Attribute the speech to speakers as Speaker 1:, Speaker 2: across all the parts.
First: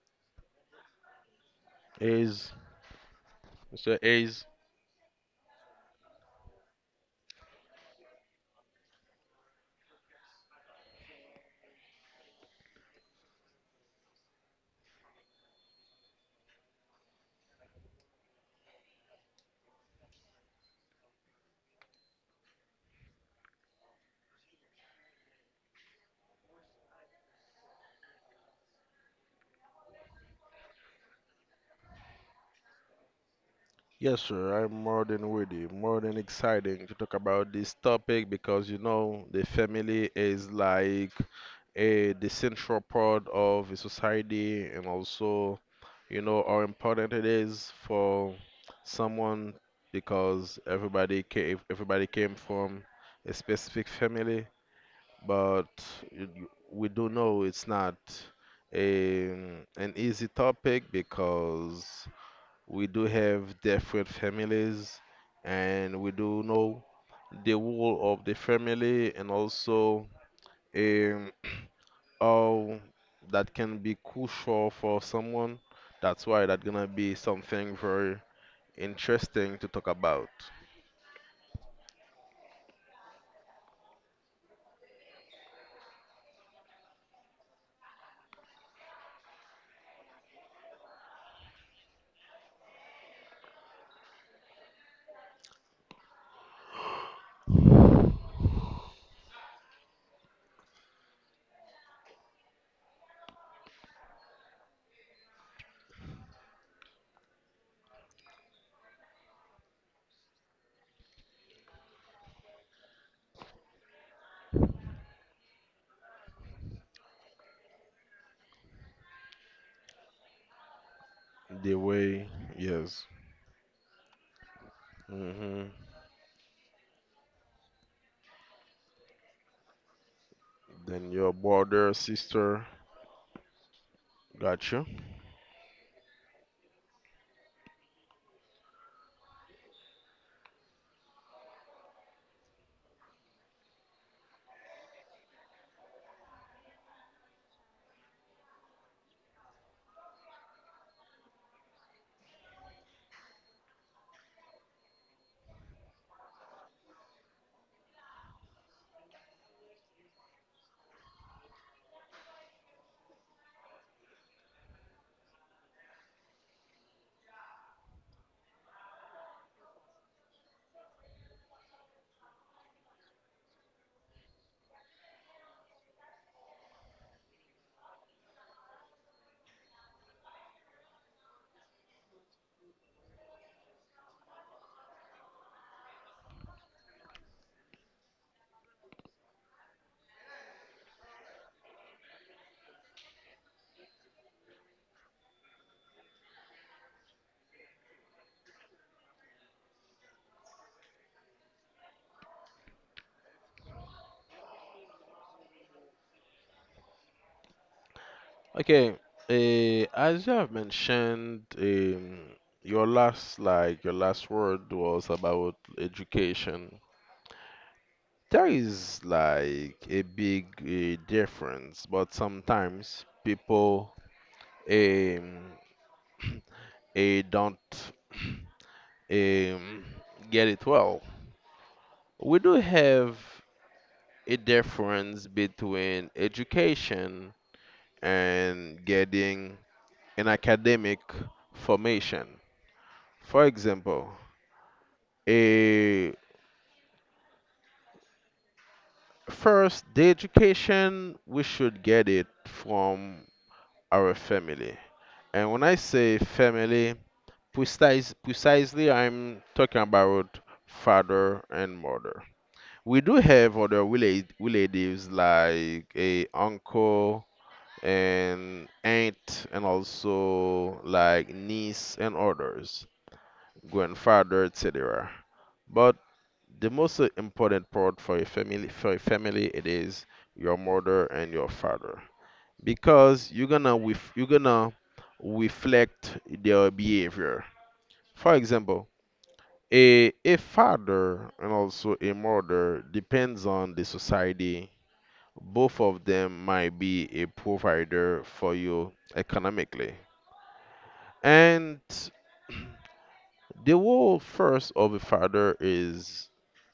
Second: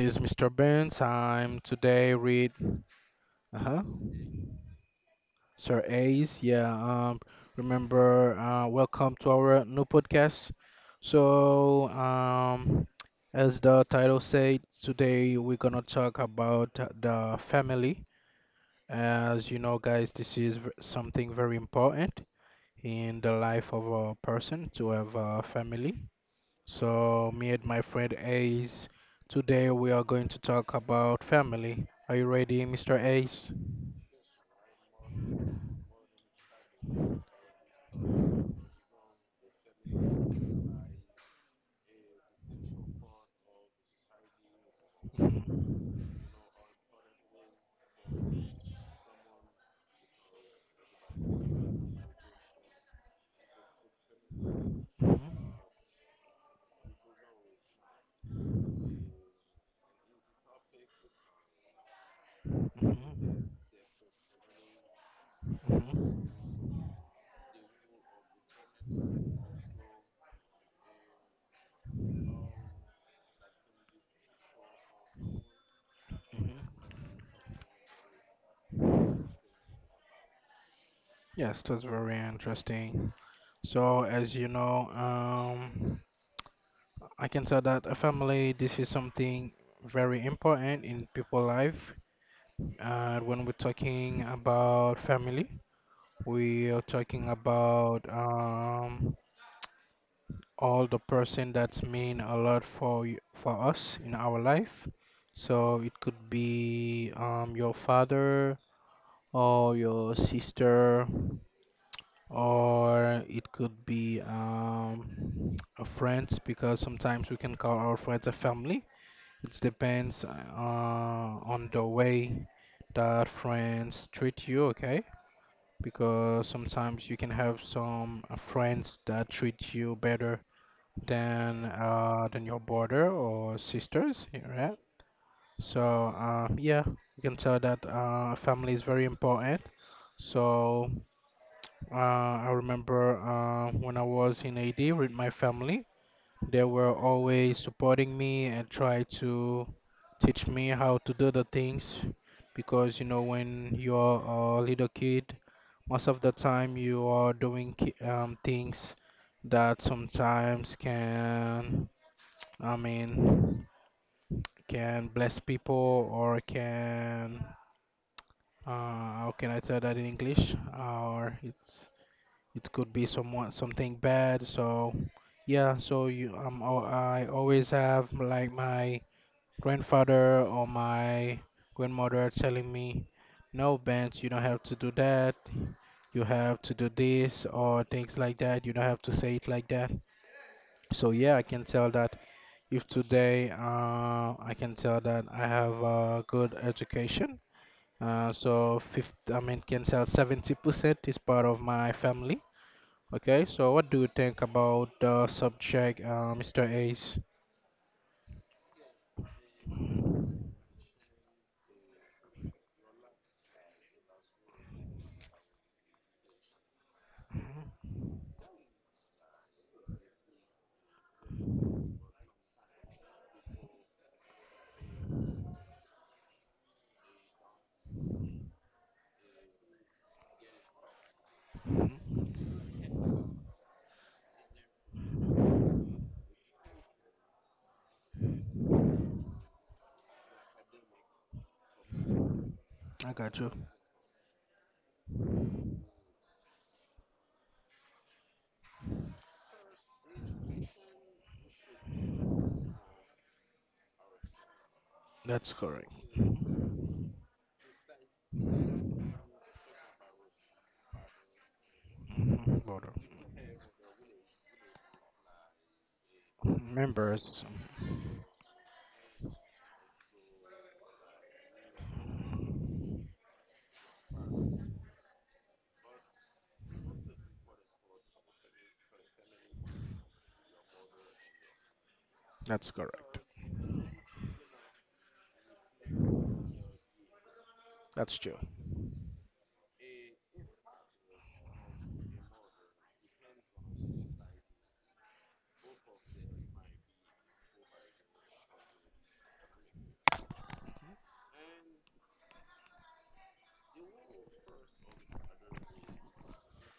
Speaker 1: is Mr. Benz. I'm today
Speaker 2: Is
Speaker 1: with, uh-huh,
Speaker 2: Mr. Ace.
Speaker 1: Sir Ace. Yeah, remember, welcome to our new podcast. So, as the title said, today we're gonna talk about the family. As you know, guys, this is something very important in the life of a person to have a family. So, me and my friend Ace, today we are going to talk about family. Are you ready, Mr. Ace?
Speaker 2: Yes, sir. I'm more than ready, more than exciting to talk about this topic because you know the family is like a the central part of a society, and also you know how important it is for someone because everybody came from a specific family,
Speaker 1: Mhm.
Speaker 2: but we do know it's not a, an easy topic because we do
Speaker 1: Mhm.
Speaker 2: have different families, and we
Speaker 1: Mhm.
Speaker 2: do know the role of the family and also um, how that can be crucial for someone. That's why that's
Speaker 1: Mhm.
Speaker 2: gonna be something very interesting to talk about.
Speaker 1: Yes, that's very interesting. So, as you know, I can say that a family, this is something very important in people's life. And when we're talking about family, we are talking about all the person that's mean a lot for for us in our life. So it could be your father or your sister, or it could be a friends because sometimes we can call our friends a family. It depends on
Speaker 2: The
Speaker 1: the
Speaker 2: way,
Speaker 1: way
Speaker 2: yes.
Speaker 1: that friends treat you, okay?
Speaker 2: Hmm.
Speaker 1: Because sometimes you can have some friends that treat you better
Speaker 2: Then your
Speaker 1: than
Speaker 2: brother,
Speaker 1: than your
Speaker 2: sister,
Speaker 1: brother or sisters, yeah,
Speaker 2: got
Speaker 1: right?
Speaker 2: you.
Speaker 1: So yeah, you can tell that family is very important. So I remember when I was in AD with my family, they were always supporting me and try to teach me how to do the things because you know when you're a little kid, most of the time you are doing things that sometimes can, I mean, can bless people, or can, uh, how can I tell that in English? Or it could be somewhat something bad. So yeah, I always have like my grandfather or my grandmother telling me, no, Benz, you don't have to do that. You have to do this or things like that. You don't have to say it like that. So yeah, I can tell that if today, I can tell that I have a good education. So fifth, I mean, can tell 70% is part of my family. Okay, so what do you think about the subject, Mr. Ace?
Speaker 2: Okay, as you have mentioned, your last like your last word was about education. There is like a big difference, but sometimes people um, don't um, get it well. We do have a difference between education and getting an academic formation.
Speaker 1: I got
Speaker 2: For
Speaker 1: you.
Speaker 2: example, a first the education we should get it from our family.
Speaker 1: That's
Speaker 2: And when I
Speaker 1: correct.
Speaker 2: say family, precisely I'm talking about father and mother.
Speaker 1: Hmm. Border.
Speaker 2: We do have other relatives like a uncle
Speaker 1: Members.
Speaker 2: and aunt and also like niece and others, grandfather, etc. But the most important part for a family it is your mother and your father
Speaker 1: That's correct.
Speaker 2: because you're gonna reflect their behavior.
Speaker 1: That's true.
Speaker 2: For example, a father and also a mother depends on the society, both of them might be a provider for you economically and the role first of a father is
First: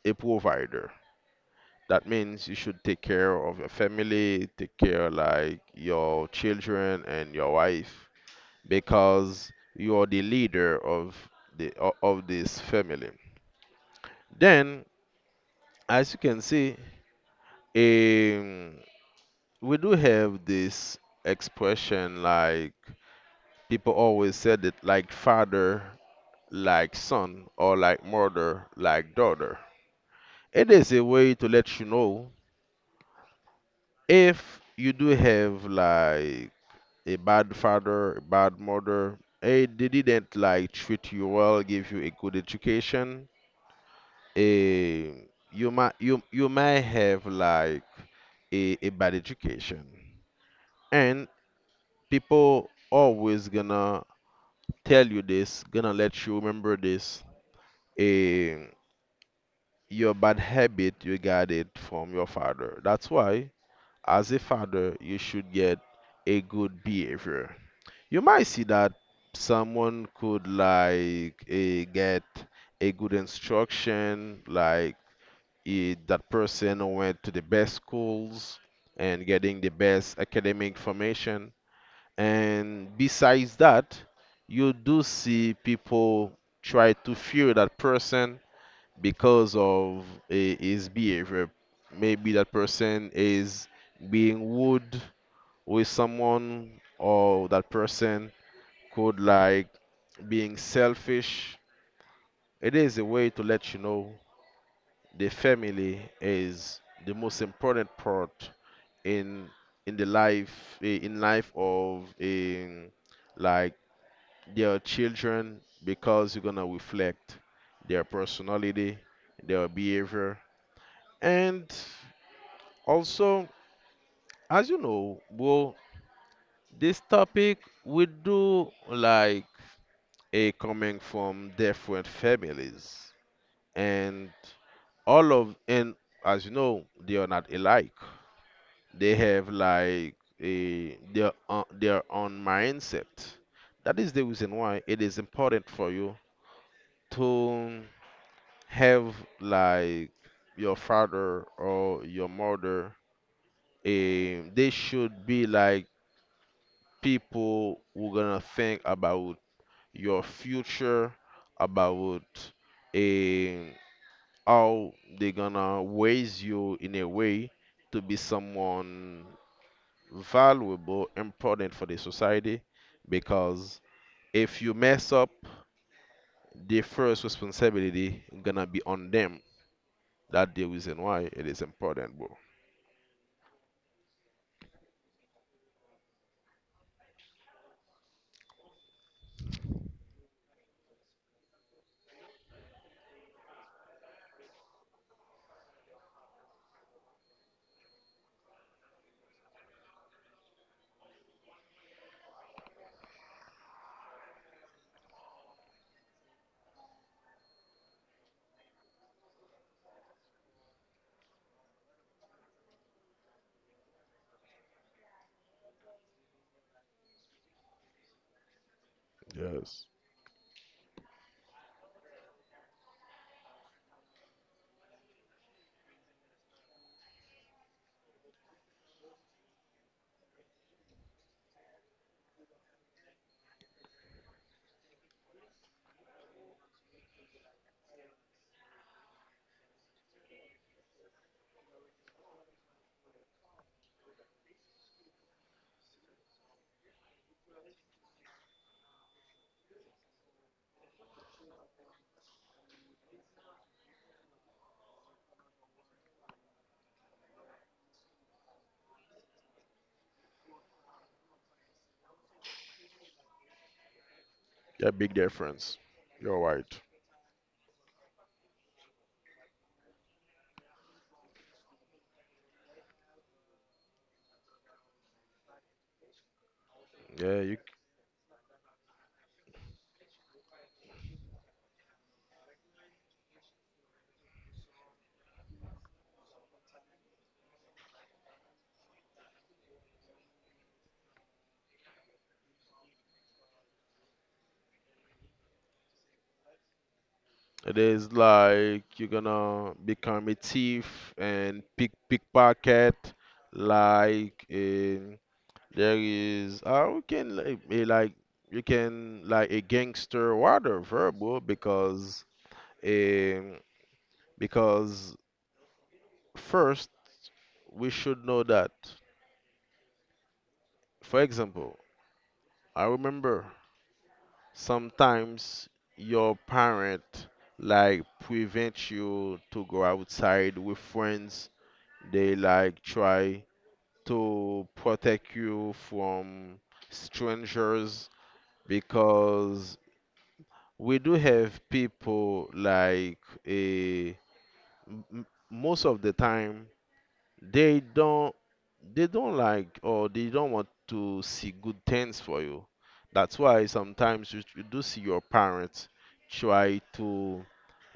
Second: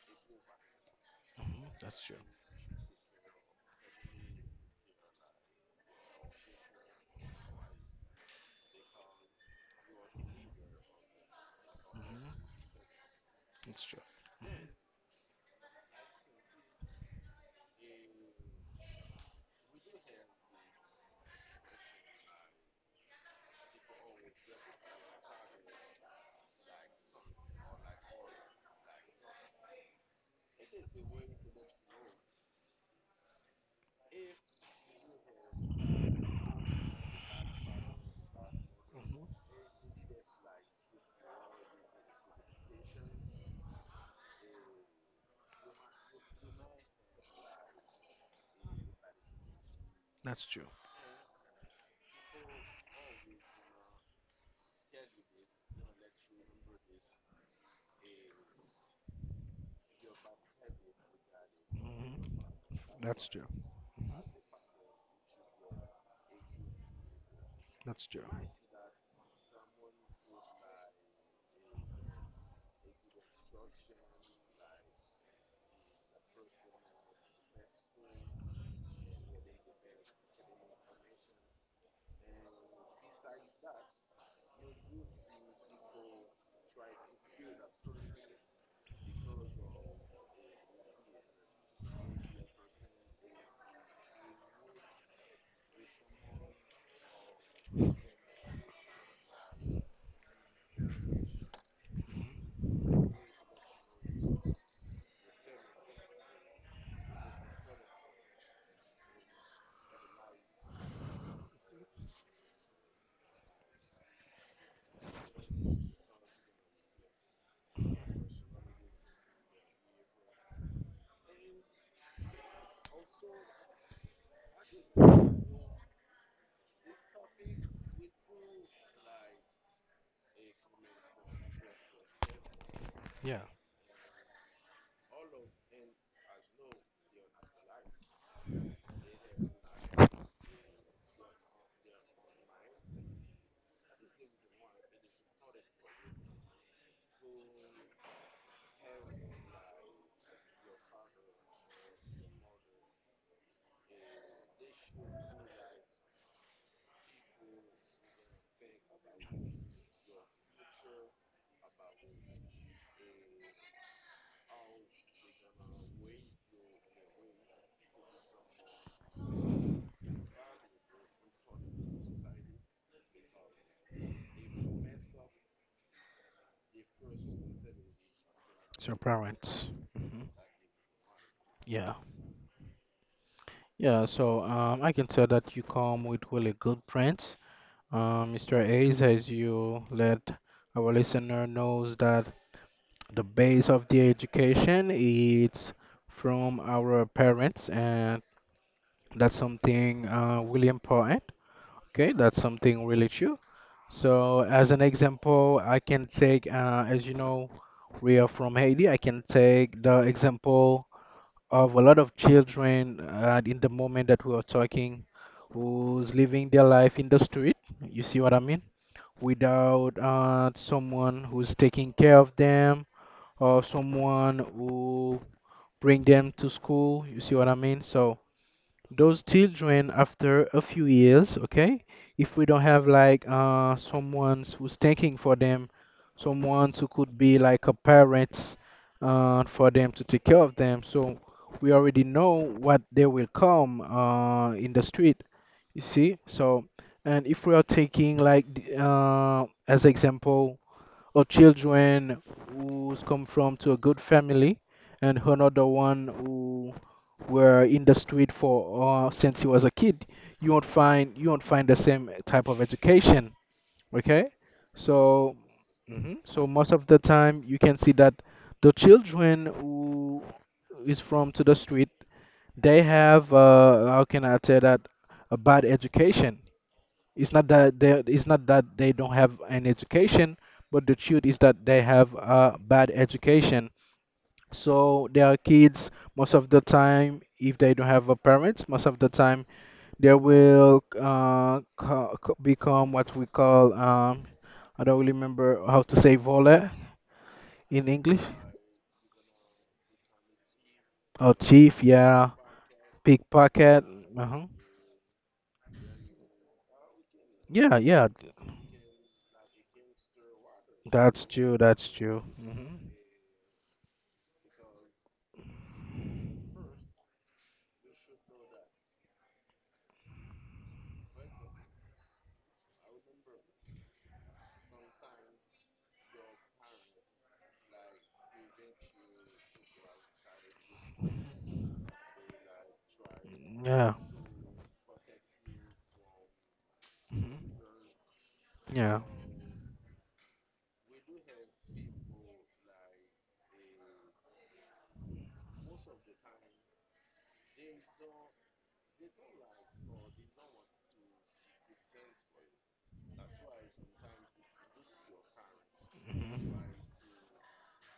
Speaker 2: a provider.
Speaker 1: Hmm. That's
Speaker 2: That
Speaker 1: true.
Speaker 2: means you should take care of your family, take care like your children and your wife, because you are the leader of of
Speaker 1: Hmm.
Speaker 2: this family.
Speaker 1: That's true.
Speaker 2: Then, as you can see, um, we do have this expression like people always said it like father, like son, or like mother, like daughter. It is a way to let you know if you do have like a bad father, a bad mother. They didn't like treat you well, give you a good education. Eh, you you might have like a bad education,
Speaker 1: That's true.
Speaker 2: and people always gonna tell you this, gonna let you remember this. Eh, your bad habit you got it from your
Speaker 1: Hmm.
Speaker 2: father. That's
Speaker 1: That's true.
Speaker 2: why,
Speaker 1: Hmm.
Speaker 2: as a father, you should get a good behavior.
Speaker 1: That's
Speaker 2: You
Speaker 1: true.
Speaker 2: might see that someone could like get a good instruction, like that person went to the best schools and getting the best academic formation. And besides that, you do see people try to fear that person because of his behavior. Maybe that person is being rude with someone, or that person could like being selfish. It is a way to let you know the family is the most important part in the life eh, in life of in like their children because you're gonna reflect their personality, their behavior, and also as you know, well, this topic we do like a coming from different families.
Speaker 1: Yeah.
Speaker 2: And all of and as you know they are not alike, they have like a their own mindset. That is the reason why it is important for you to have like your father or your mother. They should be like people who gonna think about your future, about um, how they gonna raise you in a way to be someone valuable, important for the society. Because if you mess up, the first responsibility gonna be
Speaker 1: It's your
Speaker 2: on them.
Speaker 1: parents. Hmm.
Speaker 2: That the reason why it is
Speaker 1: Yeah,
Speaker 2: important, bro.
Speaker 1: yeah. So I can tell that you come with really good prints, Mr. Hayes, as you let our listener knows that the base of the education is from our parents, and that's something really important. Okay, that's something really true. So as an example, I can take, as you know, we are from Haiti. I can take the example of a lot of children in the moment that we are talking who's living their life in the street. You see what I mean?
Speaker 2: Yes,
Speaker 1: Without someone who's taking care of them, or someone who bring them to school. You see what I mean? So those children after a few years, okay, if we don't have like someone who's thinking for them, someone who could be like a parents for them to take care of them, so we already know what they will come in the street. You see? So, and if we are taking like the, as example, or children who's come from to a good family, and another one who were in the street for, since he was a kid, you won't find the same type of education, okay.
Speaker 2: yeah, big
Speaker 1: So
Speaker 2: difference. You're
Speaker 1: most
Speaker 2: right.
Speaker 1: of the time you can see that the children who is from to the street, they have, how can I tell that, a bad education. it's
Speaker 2: Yeah,
Speaker 1: not
Speaker 2: you,
Speaker 1: that they it's not that they don't have an education, but the truth is that they have a bad education. So there are kids most of the time, if they don't have a parents, most of the time they will become what we call, I don't really remember how to say voler
Speaker 2: it
Speaker 1: in
Speaker 2: is
Speaker 1: English.
Speaker 2: like you're gonna become a thief
Speaker 1: Oh,
Speaker 2: and
Speaker 1: thief, yeah,
Speaker 2: pickpocket,
Speaker 1: pickpocket. Uh-huh.
Speaker 2: like there is we can like,
Speaker 1: Yeah, yeah,
Speaker 2: like you can like a gangster water
Speaker 1: that's
Speaker 2: verbal
Speaker 1: true. That's true. Hmm.
Speaker 2: um because first we should know that, for example, I remember sometimes your parent like prevent you to go outside with friends. They like try
Speaker 1: Yeah.
Speaker 2: to protect you from
Speaker 1: Hmm.
Speaker 2: strangers
Speaker 1: Yeah.
Speaker 2: because we do have people like a most of the time they don't, they don't like or they don't want to see good things for you. That's why sometimes you do see your parents
Speaker 1: Mm-hmm.
Speaker 2: try to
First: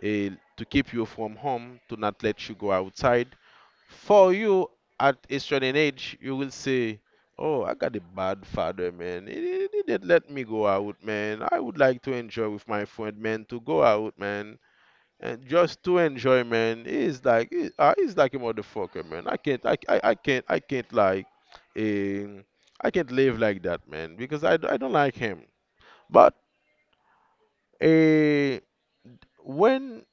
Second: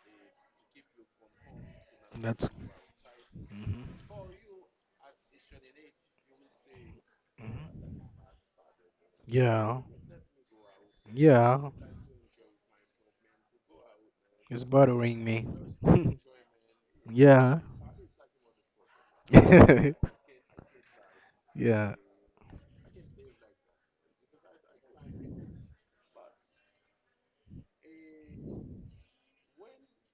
Speaker 2: eh, to keep you from home to not let
Speaker 1: That's.
Speaker 2: you go outside.
Speaker 1: Hmm.
Speaker 2: For you at a certain age, you will say, "Oh, I
Speaker 1: Hmm.
Speaker 2: got a bad father, man.
Speaker 1: Yeah.
Speaker 2: He didn't let me go out, man. I
Speaker 1: Yeah.
Speaker 2: would like to enjoy with my friend, man, to go out, man,
Speaker 1: It's bothering
Speaker 2: and
Speaker 1: me.
Speaker 2: just to enjoy, man.
Speaker 1: yeah.
Speaker 2: He's like a motherfucker, man.
Speaker 1: yeah.
Speaker 2: I can't, um, I can't live like that, man, because I don't like him. But uh, when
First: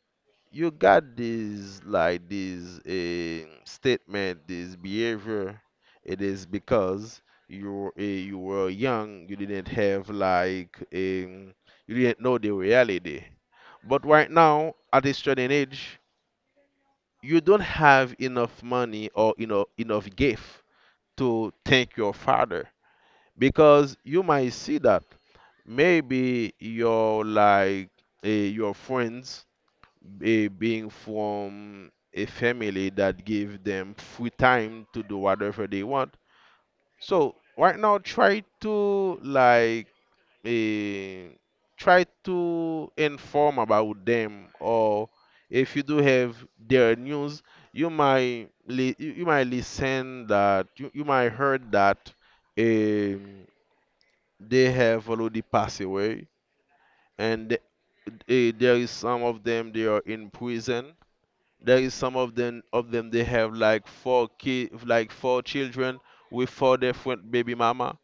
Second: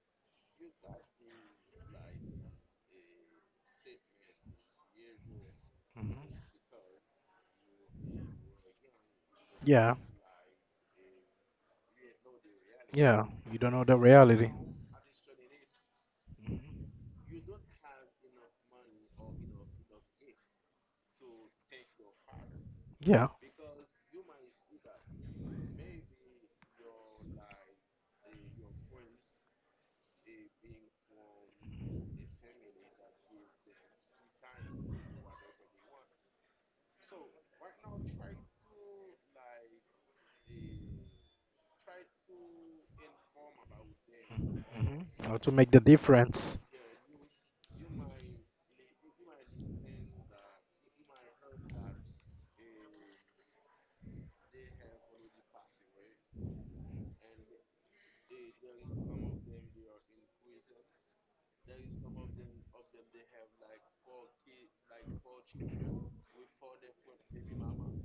Speaker 2: you got this statement, this behavior. It is
Speaker 1: Hmm.
Speaker 2: because you were young, you didn't
Speaker 1: Yeah.
Speaker 2: have like you didn't know the reality.
Speaker 1: Yeah. You don't know the
Speaker 2: But right
Speaker 1: reality.
Speaker 2: now, at this certain age,
Speaker 1: Mhm.
Speaker 2: you don't have enough money or you know enough gift to thank your father
Speaker 1: Yeah.
Speaker 2: because you might see that maybe your friends being from a family that give them free time to do whatever they want. So right now, try to like eh, try to inform about them,
Speaker 1: Hmm.
Speaker 2: or
Speaker 1: How to make
Speaker 2: if
Speaker 1: the
Speaker 2: you do have
Speaker 1: difference.
Speaker 2: their news, you might you might listen that you might heard that um, they have already passed away and. There is some of them they are in prison, there is some of them they have like four kid like four children with four different baby mama.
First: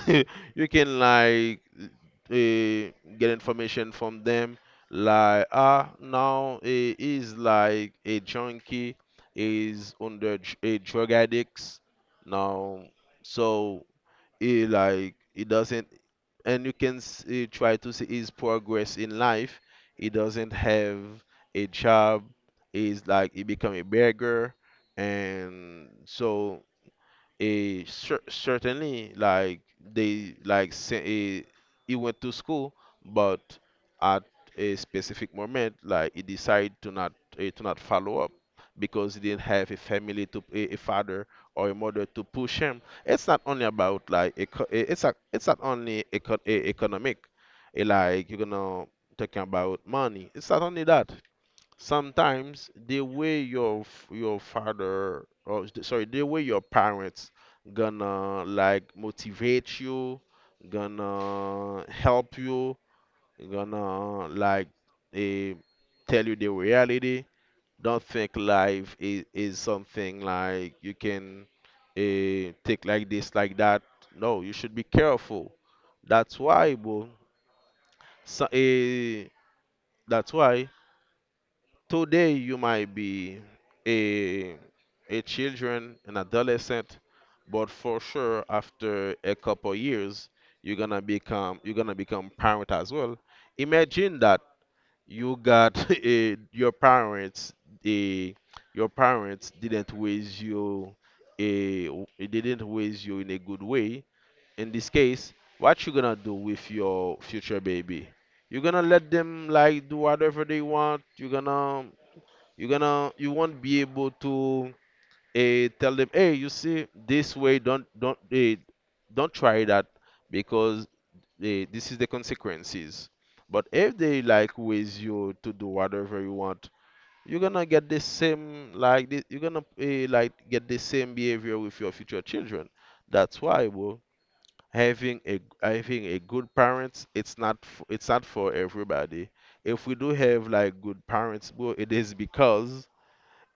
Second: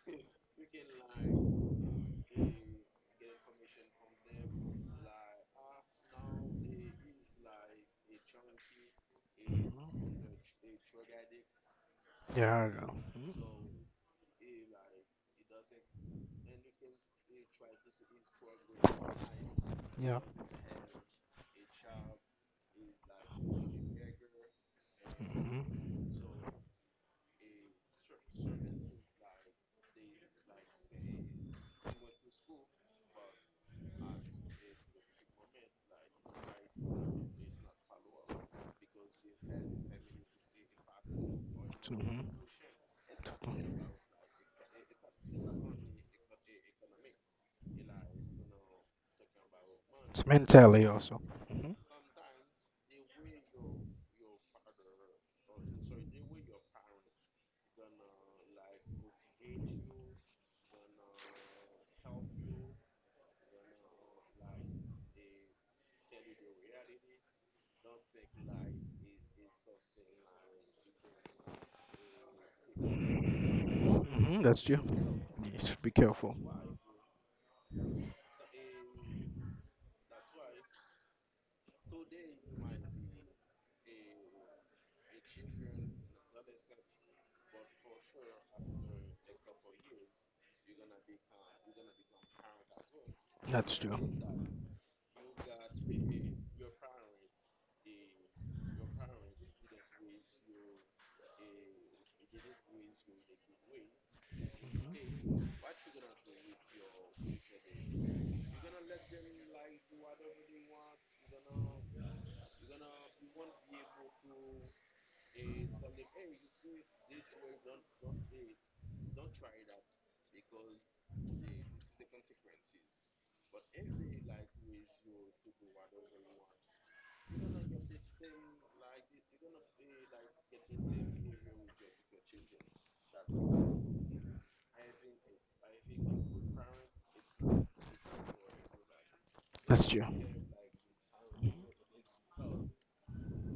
Speaker 2: You can like uh,
Speaker 1: Mhm.
Speaker 2: get information from them, like, ah, now he is like a junkie, is under a drug addicts
Speaker 1: Yeah. I
Speaker 2: now.
Speaker 1: go. Mhm.
Speaker 2: So he he doesn't, and you can see, try to see his progress in life, he
Speaker 1: Yeah.
Speaker 2: doesn't have a job, he's like he become a beggar, and
Speaker 1: Hmm.
Speaker 2: so, certainly, like they like say, he went to school, but at a specific moment, like he decided to not to not follow up because he didn't have a family to a father or a mother
Speaker 1: Hmm.
Speaker 2: to push him. It's not only about like it's it's not only economic, like you're gonna talking about
Speaker 1: It's
Speaker 2: money. It's not only
Speaker 1: mentally
Speaker 2: that.
Speaker 1: also. Hmm.
Speaker 2: Sometimes the way your f- your father or s- sorry the way your parents gonna like motivate you, gonna help you, gonna like eh, tell you the reality. Don't think is something like you can take like that. No,
Speaker 1: Hmm.
Speaker 2: you
Speaker 1: That's
Speaker 2: should
Speaker 1: true.
Speaker 2: be careful.
Speaker 1: Yes, be careful.
Speaker 2: That's why, bro. So, that's why today you might be a a children, an adolescent, but for sure after a couple years you're gonna become parent as well.
Speaker 1: That's true.
Speaker 2: Imagine that you got a, your parents a didn't raise you in a good way. In this case,
Speaker 1: Mhm.
Speaker 2: what you gonna do with your future baby? You're gonna let them like do whatever they want. You won't be able to tell them, hey, you see this way, don't don't try that because this is the consequences. But if they like with you to do whatever you want, you're gonna like get the same behavior with your future children. That's why, bro, having a good parents it's not f- it's not for everybody. If
Speaker 1: That's
Speaker 2: we
Speaker 1: true.
Speaker 2: do have like good parents, bro, it is because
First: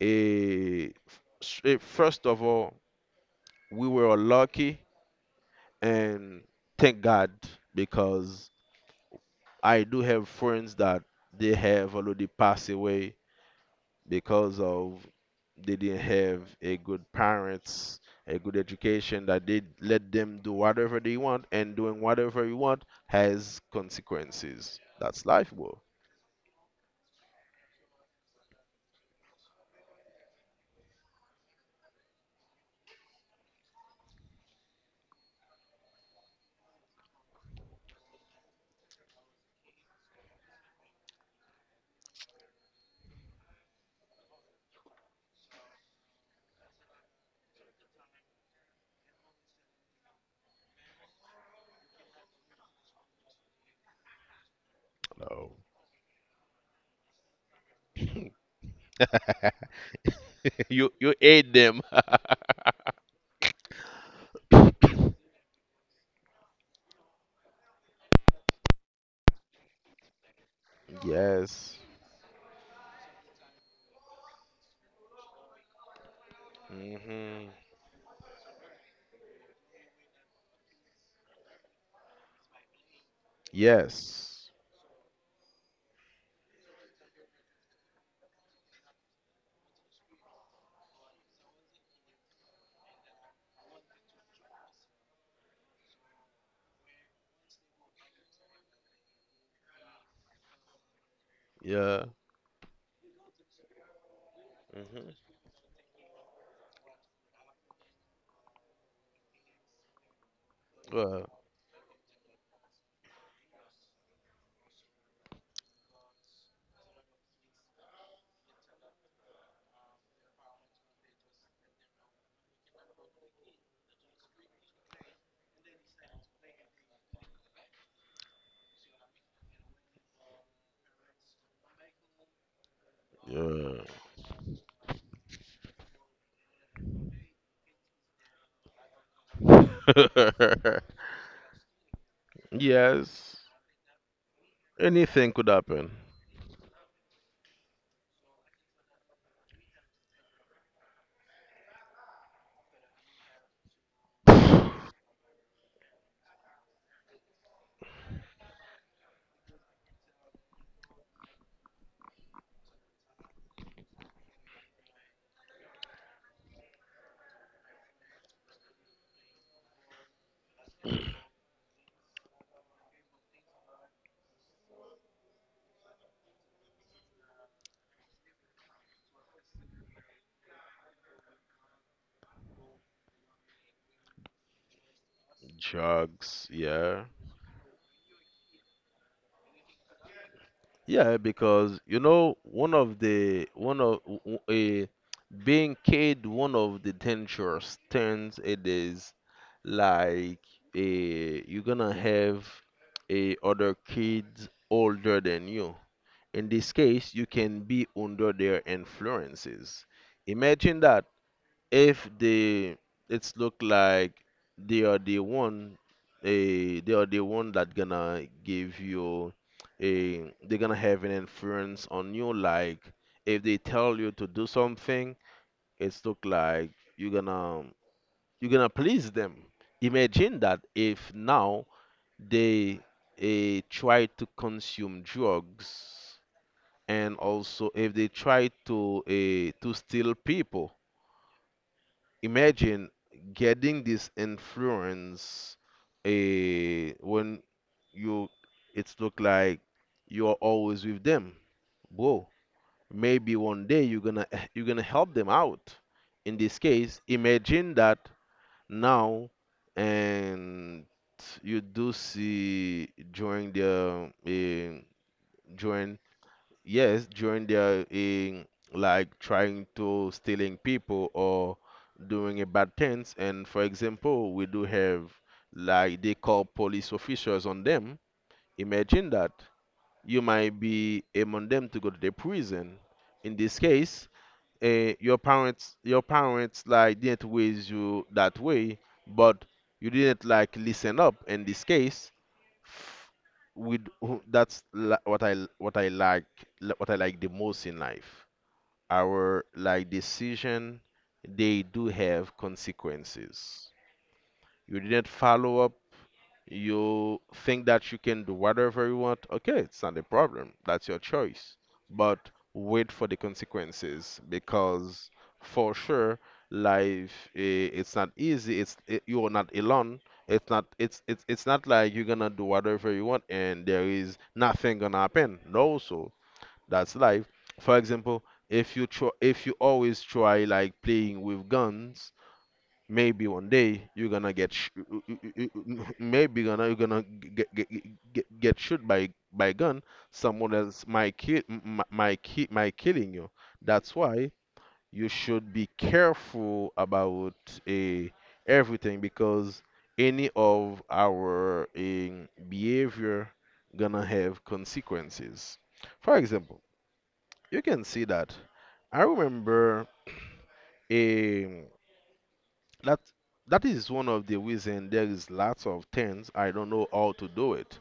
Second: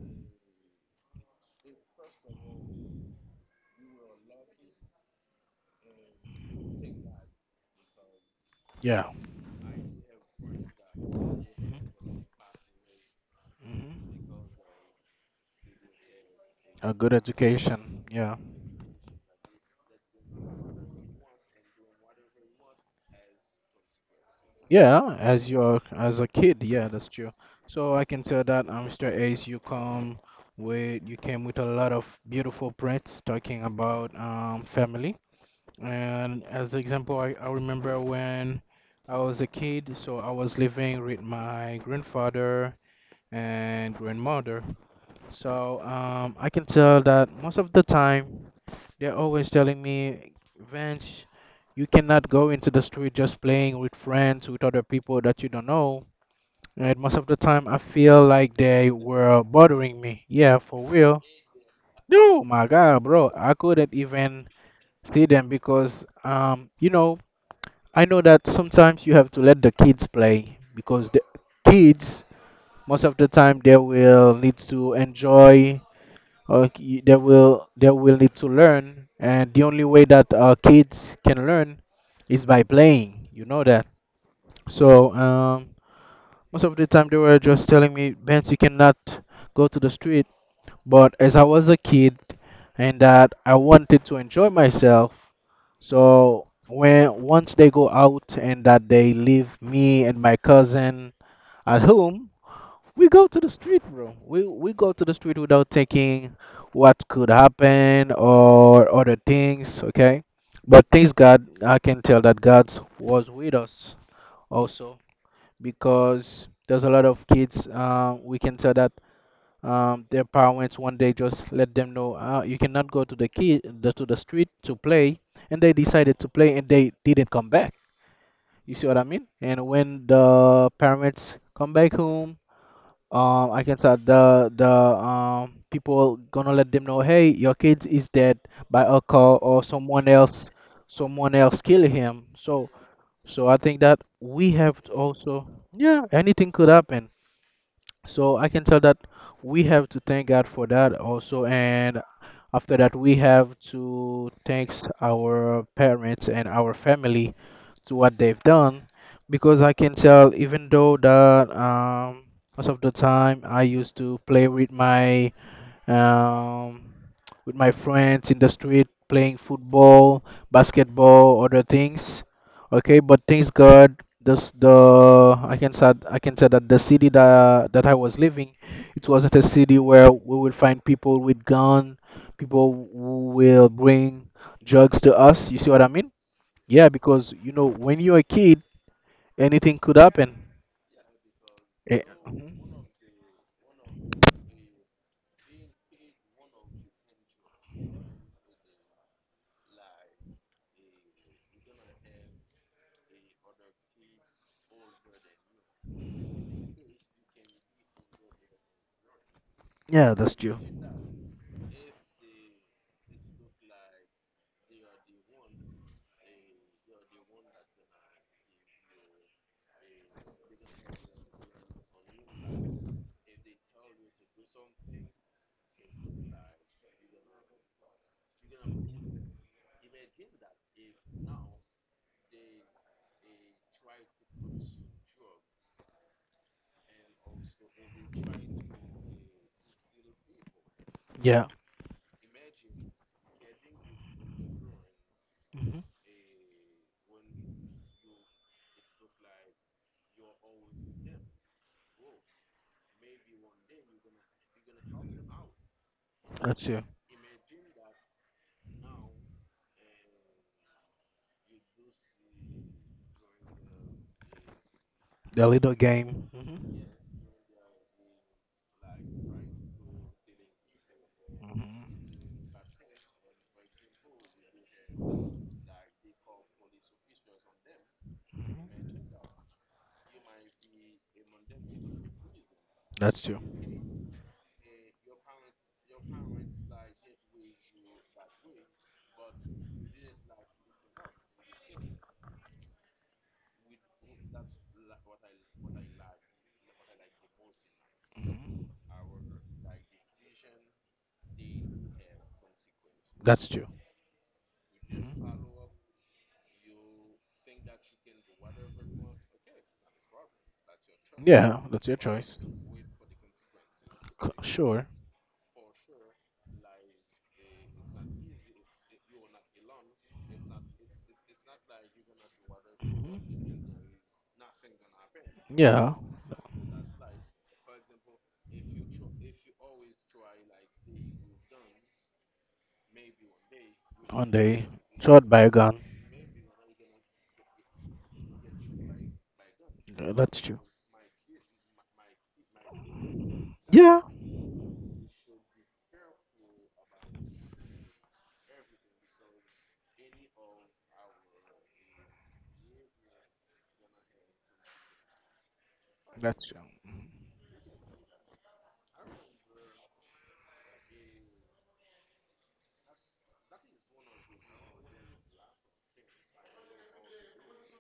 Speaker 2: eh, first of all, we were lucky and thank God, because
Speaker 1: Yeah.
Speaker 2: I do have friends that they have already passed away
Speaker 1: Hmm.
Speaker 2: because of they didn't have a
Speaker 1: A
Speaker 2: good
Speaker 1: good.
Speaker 2: parents,
Speaker 1: Education. Yeah.
Speaker 2: a good education, that they let them do whatever they want, and doing whatever you want has consequences.
Speaker 1: Yeah,
Speaker 2: That's life,
Speaker 1: as
Speaker 2: bro.
Speaker 1: your as a kid, yeah, that's true. So I can tell that, Mr. Ace, you came with a lot of beautiful prints talking about, family. And as an example, I remember when I was a kid, so I was living with my grandfather and grandmother. So I can tell that most of the time, they're always telling me, Vince, you cannot go into the street just playing with friends, with other people that you
Speaker 2: No.
Speaker 1: don't know. And most of the time, I feel like they were bothering me. Yeah, for
Speaker 2: You
Speaker 1: real.
Speaker 2: aid them.
Speaker 1: No, my God, bro, I couldn't even see them because, you know, I know that sometimes you have to let the kids play because the
Speaker 2: Yes.
Speaker 1: kids, most of the time, they will need to enjoy, they
Speaker 2: Hmm.
Speaker 1: will they will need to learn, and the only way that kids can learn is by playing, you know that.
Speaker 2: Yes.
Speaker 1: So most of the time they were just telling me, Benz, you cannot go to the street, but as I was a kid and that I wanted to enjoy myself, so when once they go out and that they leave me and my cousin at
Speaker 2: Yeah.
Speaker 1: home, we go to the street, bro. We go to
Speaker 2: Mhm.
Speaker 1: the street without thinking what could happen or other things, okay? But thanks
Speaker 2: Well,
Speaker 1: God, I can tell that God was with us also because there's a lot of kids. We can tell that their parents one day just let them know, you cannot go to to the street to play, and they decided to play and they didn't come back. You see what I mean? And when the parents come back home, I can say, the people gonna let them know, hey, your kids is dead by a car or
Speaker 2: yeah.
Speaker 1: someone else kill him. So
Speaker 2: Yes.
Speaker 1: so I think that we have to
Speaker 2: Anything
Speaker 1: also,
Speaker 2: could happen.
Speaker 1: yeah, anything could happen. So I can tell that we have to thank God for that also. And after that, we have to thank our parents and our family to what they've done. Because I can tell, even though that, most of the time I used to play with my, um, with my friends in the street playing football, basketball, other things. Okay, but things God, this the I can say that the city that I was living, it wasn't a city where we will find people with gun, people who will bring drugs to us. You see what I mean?
Speaker 2: Drugs,
Speaker 1: Yeah,
Speaker 2: yeah.
Speaker 1: because you know when you're a kid, anything could happen.
Speaker 2: Yeah, because you
Speaker 1: Eh,
Speaker 2: know
Speaker 1: mhm.
Speaker 2: one of a being kid one of the dangerous things it is like a you're gonna have a other kids older than you. In this case, you can be under their influences.
Speaker 1: Yeah, that's true.
Speaker 2: Imagine that if they, it's look like they are the one, a they are the one that gonna give you a they're gonna have an influence on you. Like if they tell you to do something, it's look like you're gonna you're gonna please them. Imagine that if now they try to consume drugs, and also if they try to to steal people,
Speaker 1: Yeah.
Speaker 2: imagine getting this influence
Speaker 1: Mm-hmm.
Speaker 2: when you, it's look like you're always with them. Whoa, maybe one day you're gonna you're gonna help them out. In this
Speaker 1: That's yeah.
Speaker 2: case, imagine that now, and you do see during the eh,
Speaker 1: The little
Speaker 2: during
Speaker 1: game. Hmm.
Speaker 2: yes, during their in, like, trying to stealing people or
Speaker 1: Hmm.
Speaker 2: doing a bad things. And for example, we do have like they call police officers on them. Imagine that you might be among them to go to the prison.
Speaker 1: That's
Speaker 2: In
Speaker 1: true.
Speaker 2: this case, your parents like didn't raise you that way, but you didn't like listen up. In this case, with who, what I like what I like the most in life.
Speaker 1: Hmm.
Speaker 2: Our like decision, they do have
Speaker 1: That's true.
Speaker 2: consequences. You didn't
Speaker 1: Hmm.
Speaker 2: follow up. You think that you can do whatever you want, okay, it's not a problem. That's your choice.
Speaker 1: Yeah, that's your
Speaker 2: But
Speaker 1: choice.
Speaker 2: wait for the consequences,
Speaker 1: Sure.
Speaker 2: because for sure life it's not easy. You're not alone. It's not like you're gonna do whatever you want and there
Speaker 1: Hmm.
Speaker 2: is nothing gonna happen. No,
Speaker 1: Yeah,
Speaker 2: so that's life. For example, if you always try like playing with guns, maybe one day you're
Speaker 1: one
Speaker 2: gonna get
Speaker 1: day.
Speaker 2: sh- you-
Speaker 1: Shot
Speaker 2: you-
Speaker 1: by a
Speaker 2: you-
Speaker 1: gun.
Speaker 2: you- maybe gonna you're gonna get get get shot by gun.
Speaker 1: Yeah, that's
Speaker 2: Someone
Speaker 1: true.
Speaker 2: else might might killing you. That's
Speaker 1: Yeah,
Speaker 2: why you should be careful about a everything, because any of our behavior gonna have consequences. For
Speaker 1: that's
Speaker 2: example,
Speaker 1: true.
Speaker 2: you can see that. I remember eh, that that is one of the reasons there is lots of things I don't know how to do it.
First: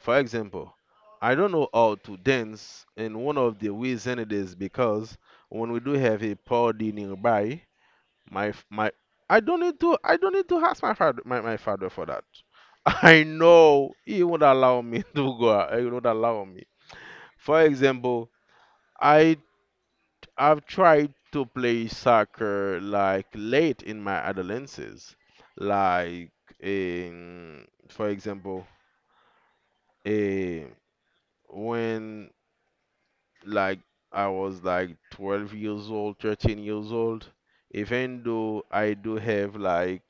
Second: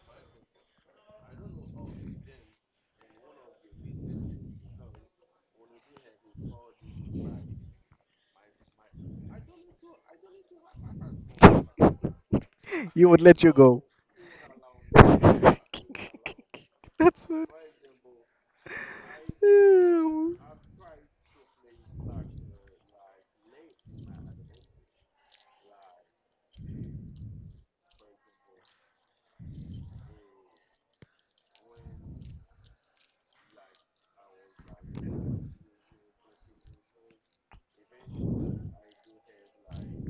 Speaker 2: For example, I don't know how to dance, and one of the reason it is because when we do have a party nearby, my I don't need to ask my father my father for that.
Speaker 1: You would
Speaker 2: I
Speaker 1: let you go.
Speaker 2: know he would allow me to go. Out, He would allow me.
Speaker 1: that's what.
Speaker 2: For example, I
Speaker 1: Ew.
Speaker 2: I've tried to play soccer like late in my adolescence, like in, for example, eh, when like I was like 12 years old, 13 years old. Even though I do have like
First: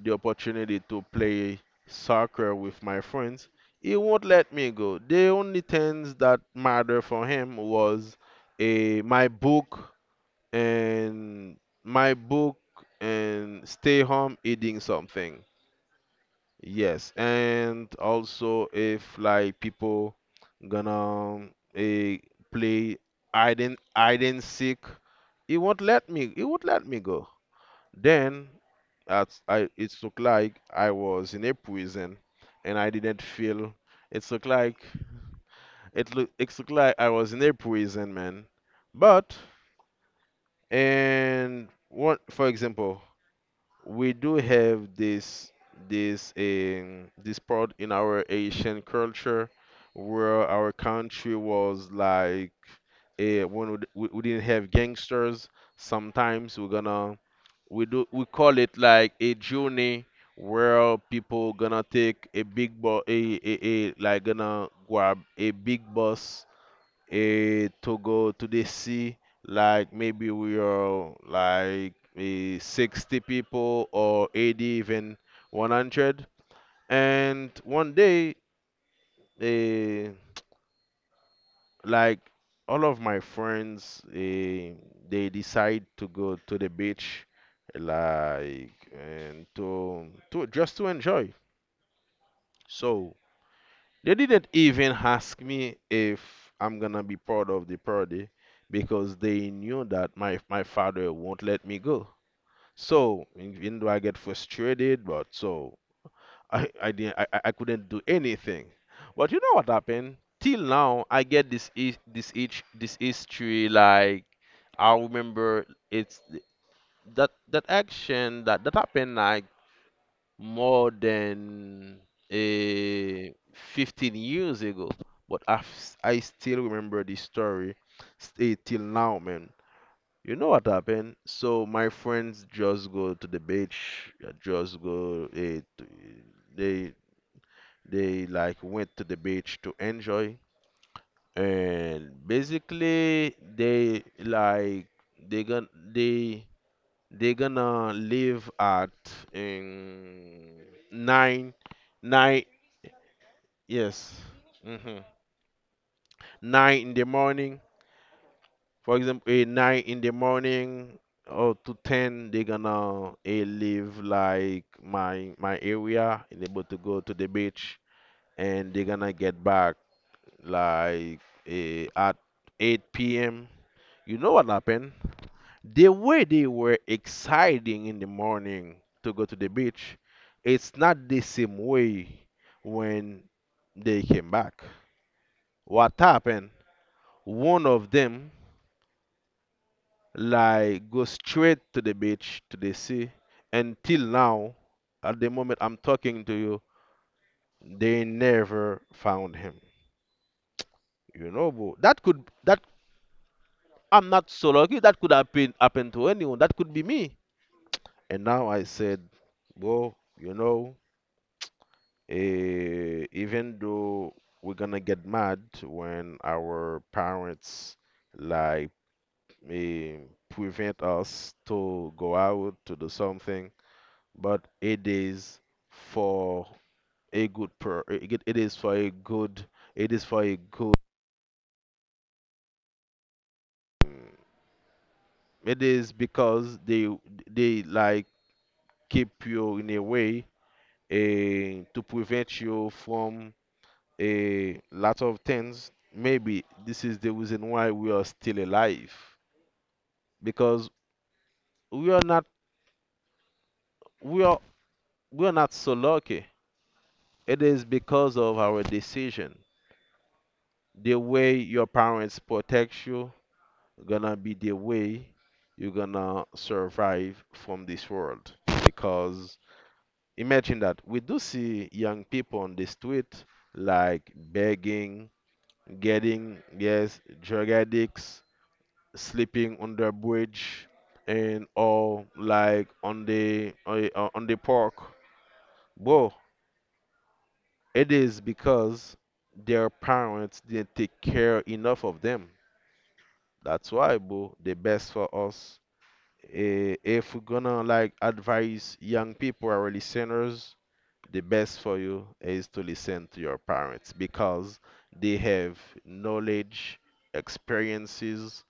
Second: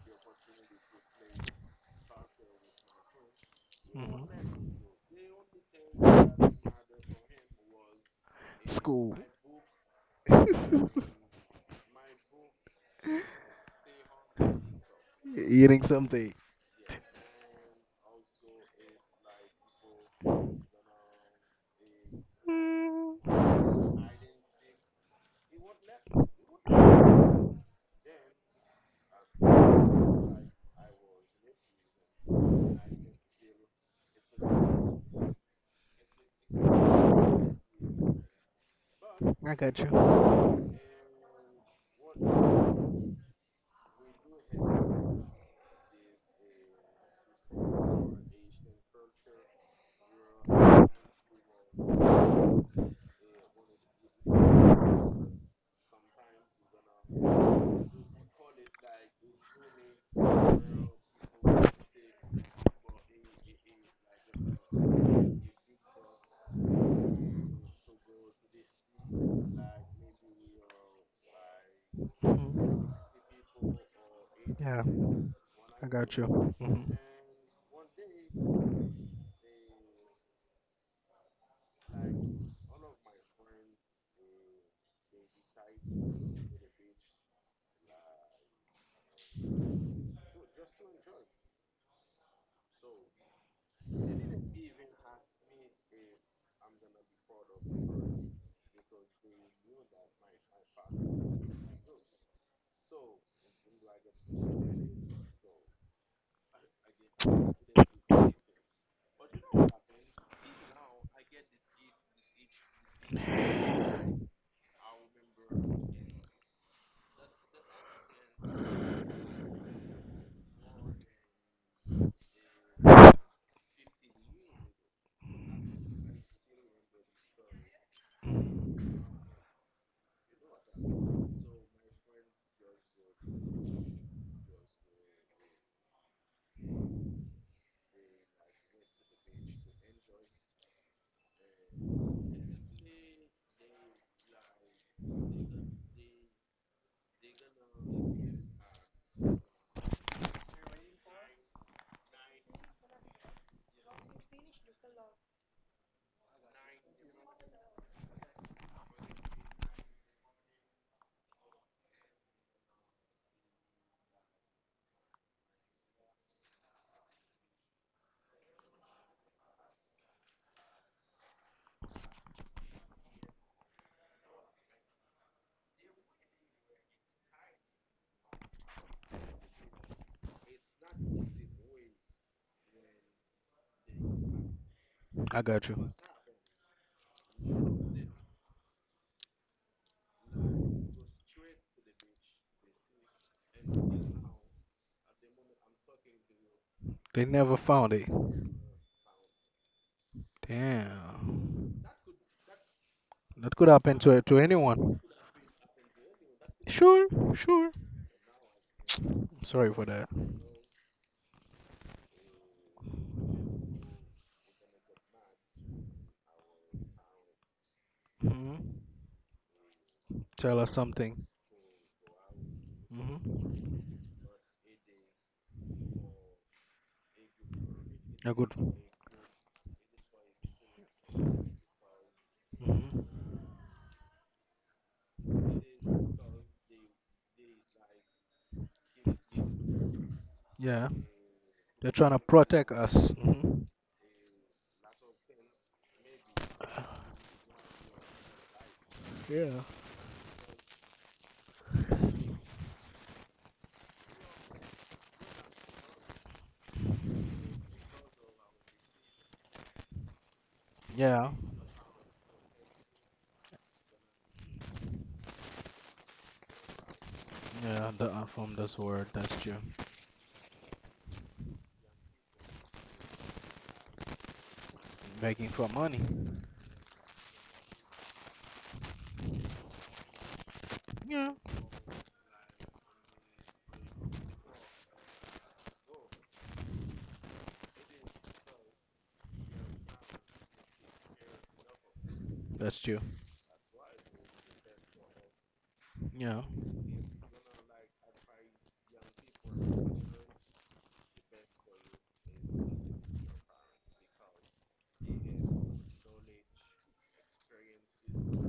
Speaker 2: the opportunity to play soccer with my friends, he won't let
Speaker 1: Mhm.
Speaker 2: me go. The only things that matter for him was eh,
Speaker 1: School.
Speaker 2: my book and my book and stay home eating something.
Speaker 1: Eating something.
Speaker 2: Yes, and also if like people gonna eh, play
Speaker 1: Mm,
Speaker 2: hide and seek, it won't let me. It won't let me go. Then at I it looked like I was in a prison, and I didn't feel. It looked like it looked like I was in a prison, man. But
Speaker 1: I got you.
Speaker 2: and what for example, we do have this this part in our Asian culture where our country was like when we we didn't have gangsters. Sometimes we're gonna, we do, we call it like a journey where people gonna take a big bus a like gonna grab a big bus to go to the sea. Like maybe we are like
Speaker 1: Mhm.
Speaker 2: 60 people or 80,
Speaker 1: Yeah,
Speaker 2: even
Speaker 1: I got
Speaker 2: 100.
Speaker 1: you. Mhm.
Speaker 2: And one day, eh, like all of my friends, they decide to go to the beach, like and to just to enjoy. So they didn't even ask me if I'm gonna be part of the party because they knew that my father won't let me go. So even though I get frustrated, but so I didn't I couldn't do anything. But you know what happened? Till now I get this history. Like I remember that action that happened like more than a 15 years ago, but I still remember the story stay till now, man. You know what happened? So my friends just go to the beach, just go eh, to, they they like went to the beach to enjoy and basically they like they gonna they they're gonna leave at um, nine, nine. Yes. Hmm. Nine in the morning. For example, a nine in the morning or to ten, they're gonna leave like my area and able to go to the beach, and they're gonna get back like at 8 p.m. You know what happened? The way they were exciting in the morning to go to the beach, it's not the same way when they came back.
Speaker 1: I got you.
Speaker 2: What happened? One of them like go straight to the beach to the sea. Until now, at the moment I'm talking to you,
Speaker 1: They never found
Speaker 2: they
Speaker 1: it.
Speaker 2: never found him. You know,
Speaker 1: Damn.
Speaker 2: bro. That could that
Speaker 1: That could happen
Speaker 2: I'm
Speaker 1: to
Speaker 2: not
Speaker 1: to
Speaker 2: so lucky. That
Speaker 1: anyone.
Speaker 2: could happen to anyone. That could be
Speaker 1: Sure,
Speaker 2: me.
Speaker 1: sure.
Speaker 2: And now I said,
Speaker 1: Sorry for
Speaker 2: bro,
Speaker 1: that.
Speaker 2: you know. Even though we're gonna get mad when our parents like
Speaker 1: Mhm.
Speaker 2: eh,
Speaker 1: Tell us
Speaker 2: prevent
Speaker 1: something.
Speaker 2: us to go out to do something,
Speaker 1: Mm-hmm.
Speaker 2: but it is for a
Speaker 1: A
Speaker 2: it
Speaker 1: good.
Speaker 2: is for a good it is for a good,
Speaker 1: Hmm.
Speaker 2: it is because they like keep you in a way
Speaker 1: Yeah,
Speaker 2: to
Speaker 1: they're trying to
Speaker 2: prevent you
Speaker 1: protect us.
Speaker 2: from
Speaker 1: Hmm.
Speaker 2: a lot of things. Maybe this is the reason why we are still alive,
Speaker 1: Yeah.
Speaker 2: because we are not, we are, we are not so lucky. It is because of our decision. The
Speaker 1: Yeah,
Speaker 2: way your parents protect you gonna be the way you're gonna survive from
Speaker 1: yeah,
Speaker 2: this
Speaker 1: the,
Speaker 2: world.
Speaker 1: from this word. That's
Speaker 2: Because
Speaker 1: true.
Speaker 2: imagine that we do see young people on the street like begging,
Speaker 1: Begging for money.
Speaker 2: getting yes, drug addicts, sleeping under a bridge
Speaker 1: Yeah,
Speaker 2: and or like on the park. Bro, it is because their parents didn't take care enough of them.
Speaker 1: that's true.
Speaker 2: That's why, bro, the best for us.
Speaker 1: Yeah,
Speaker 2: If we're gonna like advise young people or listeners, the best for you is to listen to your parents, because they have knowledge, experiences.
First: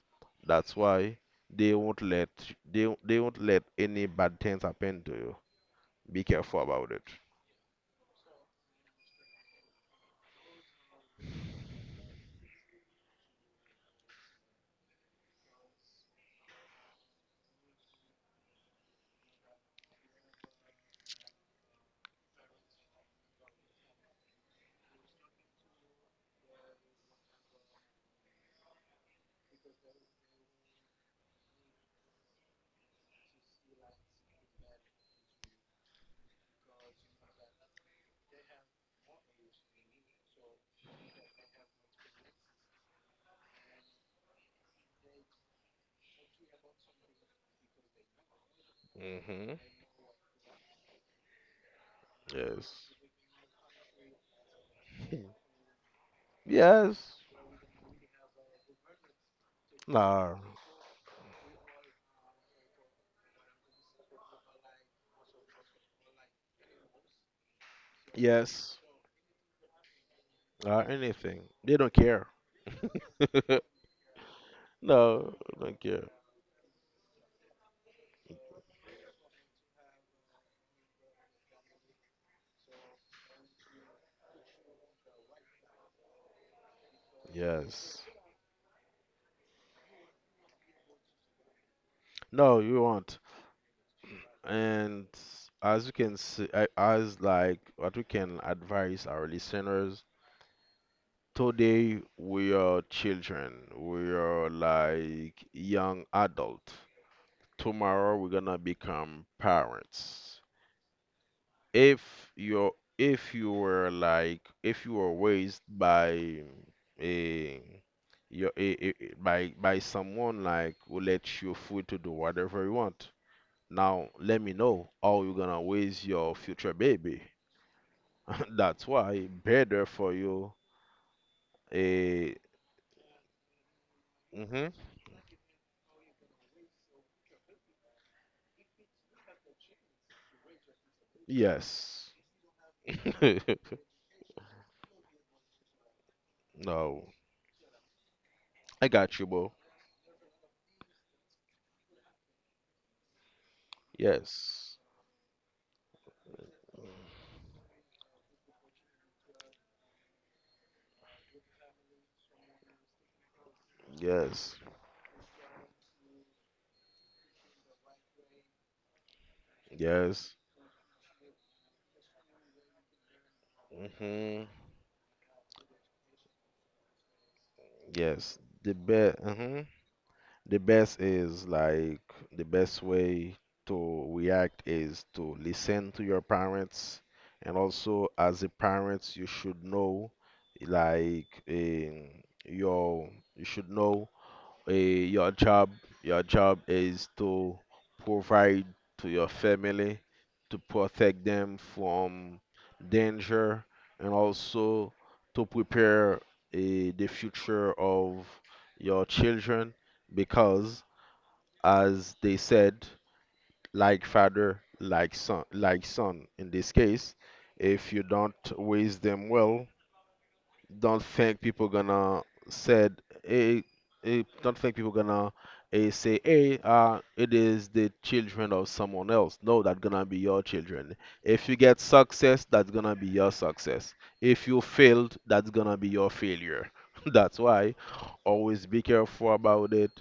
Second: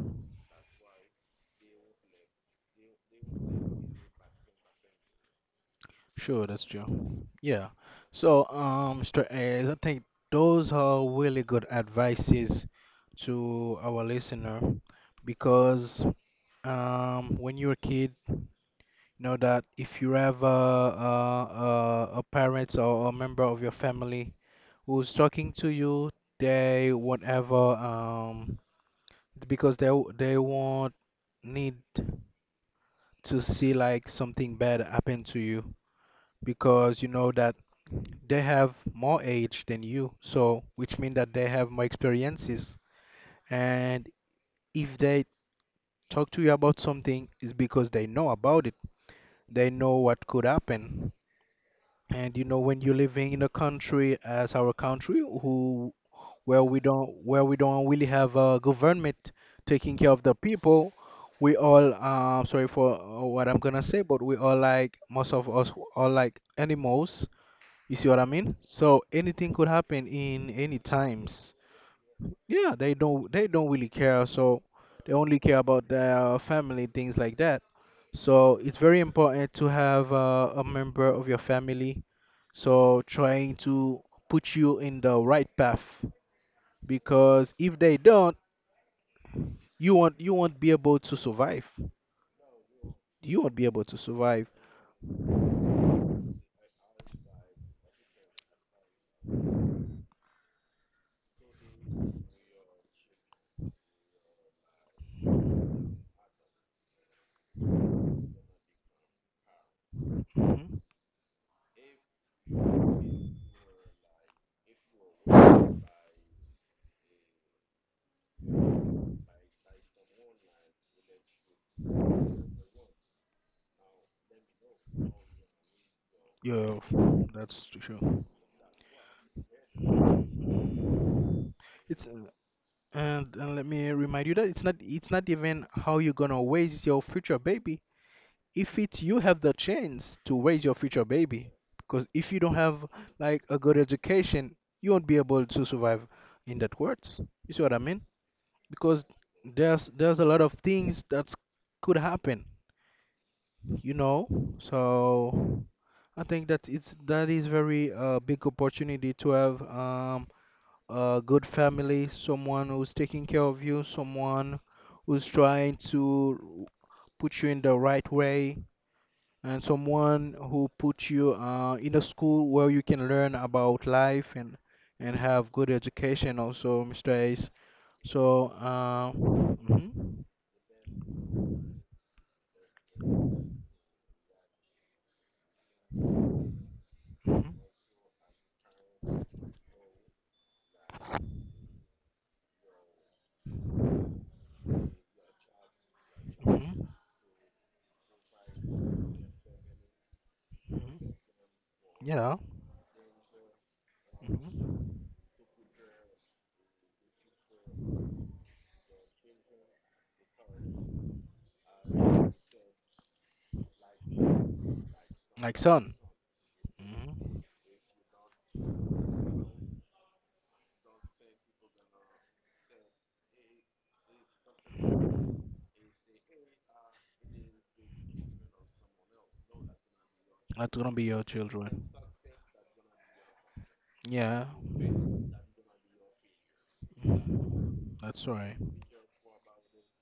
Speaker 2: That's why they won't let, they won't let any bad things happen to you. Be
Speaker 1: sure,
Speaker 2: careful
Speaker 1: that's
Speaker 2: about it.
Speaker 1: true. Yeah. So, Mr. Ayers, I think those are really good advices to our listener because, when you're a kid, know that if you have a parent or a member of your family who's talking to you, they whatever because they, they won't need to see like something bad happen to you, because you know that they have more age than you, so which means that they have more experiences. And if they talk to you about something, it's because they know about it.
Speaker 2: Hmm.
Speaker 1: They know what could happen. And you know, when
Speaker 2: Yes.
Speaker 1: you're living in a country as our country, who
Speaker 2: Yes.
Speaker 1: where we don't really have a government taking care of the
Speaker 2: No.
Speaker 1: people, we all, sorry for, what I'm gonna say, but we all like most of us are like animals. You see what I mean?
Speaker 2: Yes.
Speaker 1: So anything could happen in any
Speaker 2: Or anything.
Speaker 1: times.
Speaker 2: They don't care.
Speaker 1: Yeah, they don't really care, so they
Speaker 2: No,
Speaker 1: only care
Speaker 2: don't
Speaker 1: about
Speaker 2: care.
Speaker 1: their family, things like that. So it's very important to have, a member of your family, so trying to put you in the right path, because if they
Speaker 2: Yes.
Speaker 1: don't, you won't be able to survive.
Speaker 2: No, you won't.
Speaker 1: You won't be able to survive.
Speaker 2: And as you can see, as like what we can advise our listeners, today we are children, we are like young adult. Tomorrow we're gonna become parents.
Speaker 1: Hmm.
Speaker 2: If you're, if you were like, if you were raised by a your by someone like who lets you free to do whatever you want. Now, let me know how you're gonna raise your future
Speaker 1: Yeah,
Speaker 2: baby.
Speaker 1: that's true.
Speaker 2: That's why better for you.
Speaker 1: It's,
Speaker 2: A.
Speaker 1: and let me remind you that
Speaker 2: Hmm.
Speaker 1: it's not even how you're gonna raise your future baby. If it's you have the chance to raise your future baby, because
Speaker 2: Yes.
Speaker 1: if you don't have like a good education, you won't be able to survive in that world.
Speaker 2: No,
Speaker 1: You see what I mean?
Speaker 2: I
Speaker 1: Because
Speaker 2: got you, bro.
Speaker 1: there's a lot of things that could happen, you know.
Speaker 2: Yes,
Speaker 1: So I think that it's that is very, big opportunity to have, a good family, someone who's taking care of you,
Speaker 2: yes,
Speaker 1: someone who's trying to put you in the right way, and someone
Speaker 2: yes.
Speaker 1: who puts you, in a school where you can learn about life,
Speaker 2: Hmm.
Speaker 1: and have good education also, Mr. Ace.
Speaker 2: Yes,
Speaker 1: So,
Speaker 2: the best.
Speaker 1: mhm,
Speaker 2: The best is like the best way to react is to listen to your parents, and also as a parent you should know like your you should know your job, your job
Speaker 1: mhm,
Speaker 2: is to provide to your family, to
Speaker 1: mhm,
Speaker 2: protect them
Speaker 1: yeah,
Speaker 2: from danger, and
Speaker 1: mhm.
Speaker 2: also to prepare the future of your children, because as they said, like father like son,
Speaker 1: Like
Speaker 2: like
Speaker 1: son,
Speaker 2: son. In this case,
Speaker 1: hmm,
Speaker 2: if you don't raise them well, don't think people gonna said eh, don't think people gonna say, hey it is the children of someone else, no, that's gonna be your
Speaker 1: that's gonna
Speaker 2: children.
Speaker 1: be your
Speaker 2: If you get
Speaker 1: children.
Speaker 2: success, that's gonna be your success.
Speaker 1: Yeah,
Speaker 2: If you failed, that's gonna be your failure. That's why
Speaker 1: that's right.
Speaker 2: always be careful about it.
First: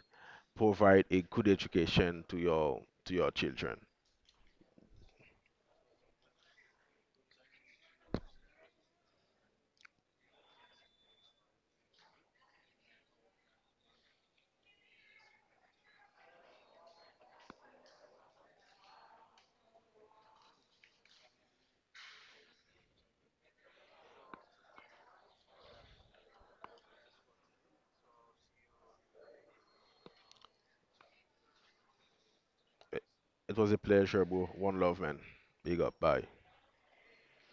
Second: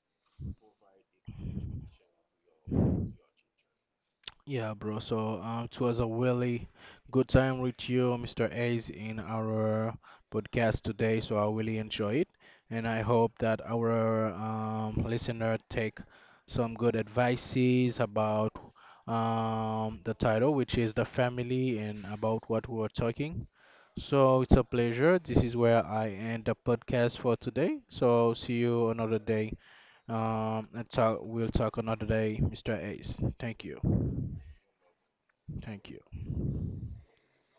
Speaker 2: Provide a good education to your, to your children.
Speaker 1: Yeah, bro. So it was a really good time with you, Mr. Ace, in our podcast today. So I really enjoy it, and I hope that our, listener take some good advices about, the title, which is the family, and about what we are talking. So it's a pleasure. This is where I end the podcast for today. So see you another day. And talk. We'll talk another day, Mr.
Speaker 2: it
Speaker 1: Ace.
Speaker 2: it
Speaker 1: Thank
Speaker 2: was a
Speaker 1: you.
Speaker 2: pleasure, bro. One love, man. Big
Speaker 1: Thank
Speaker 2: up,
Speaker 1: you.
Speaker 2: bye.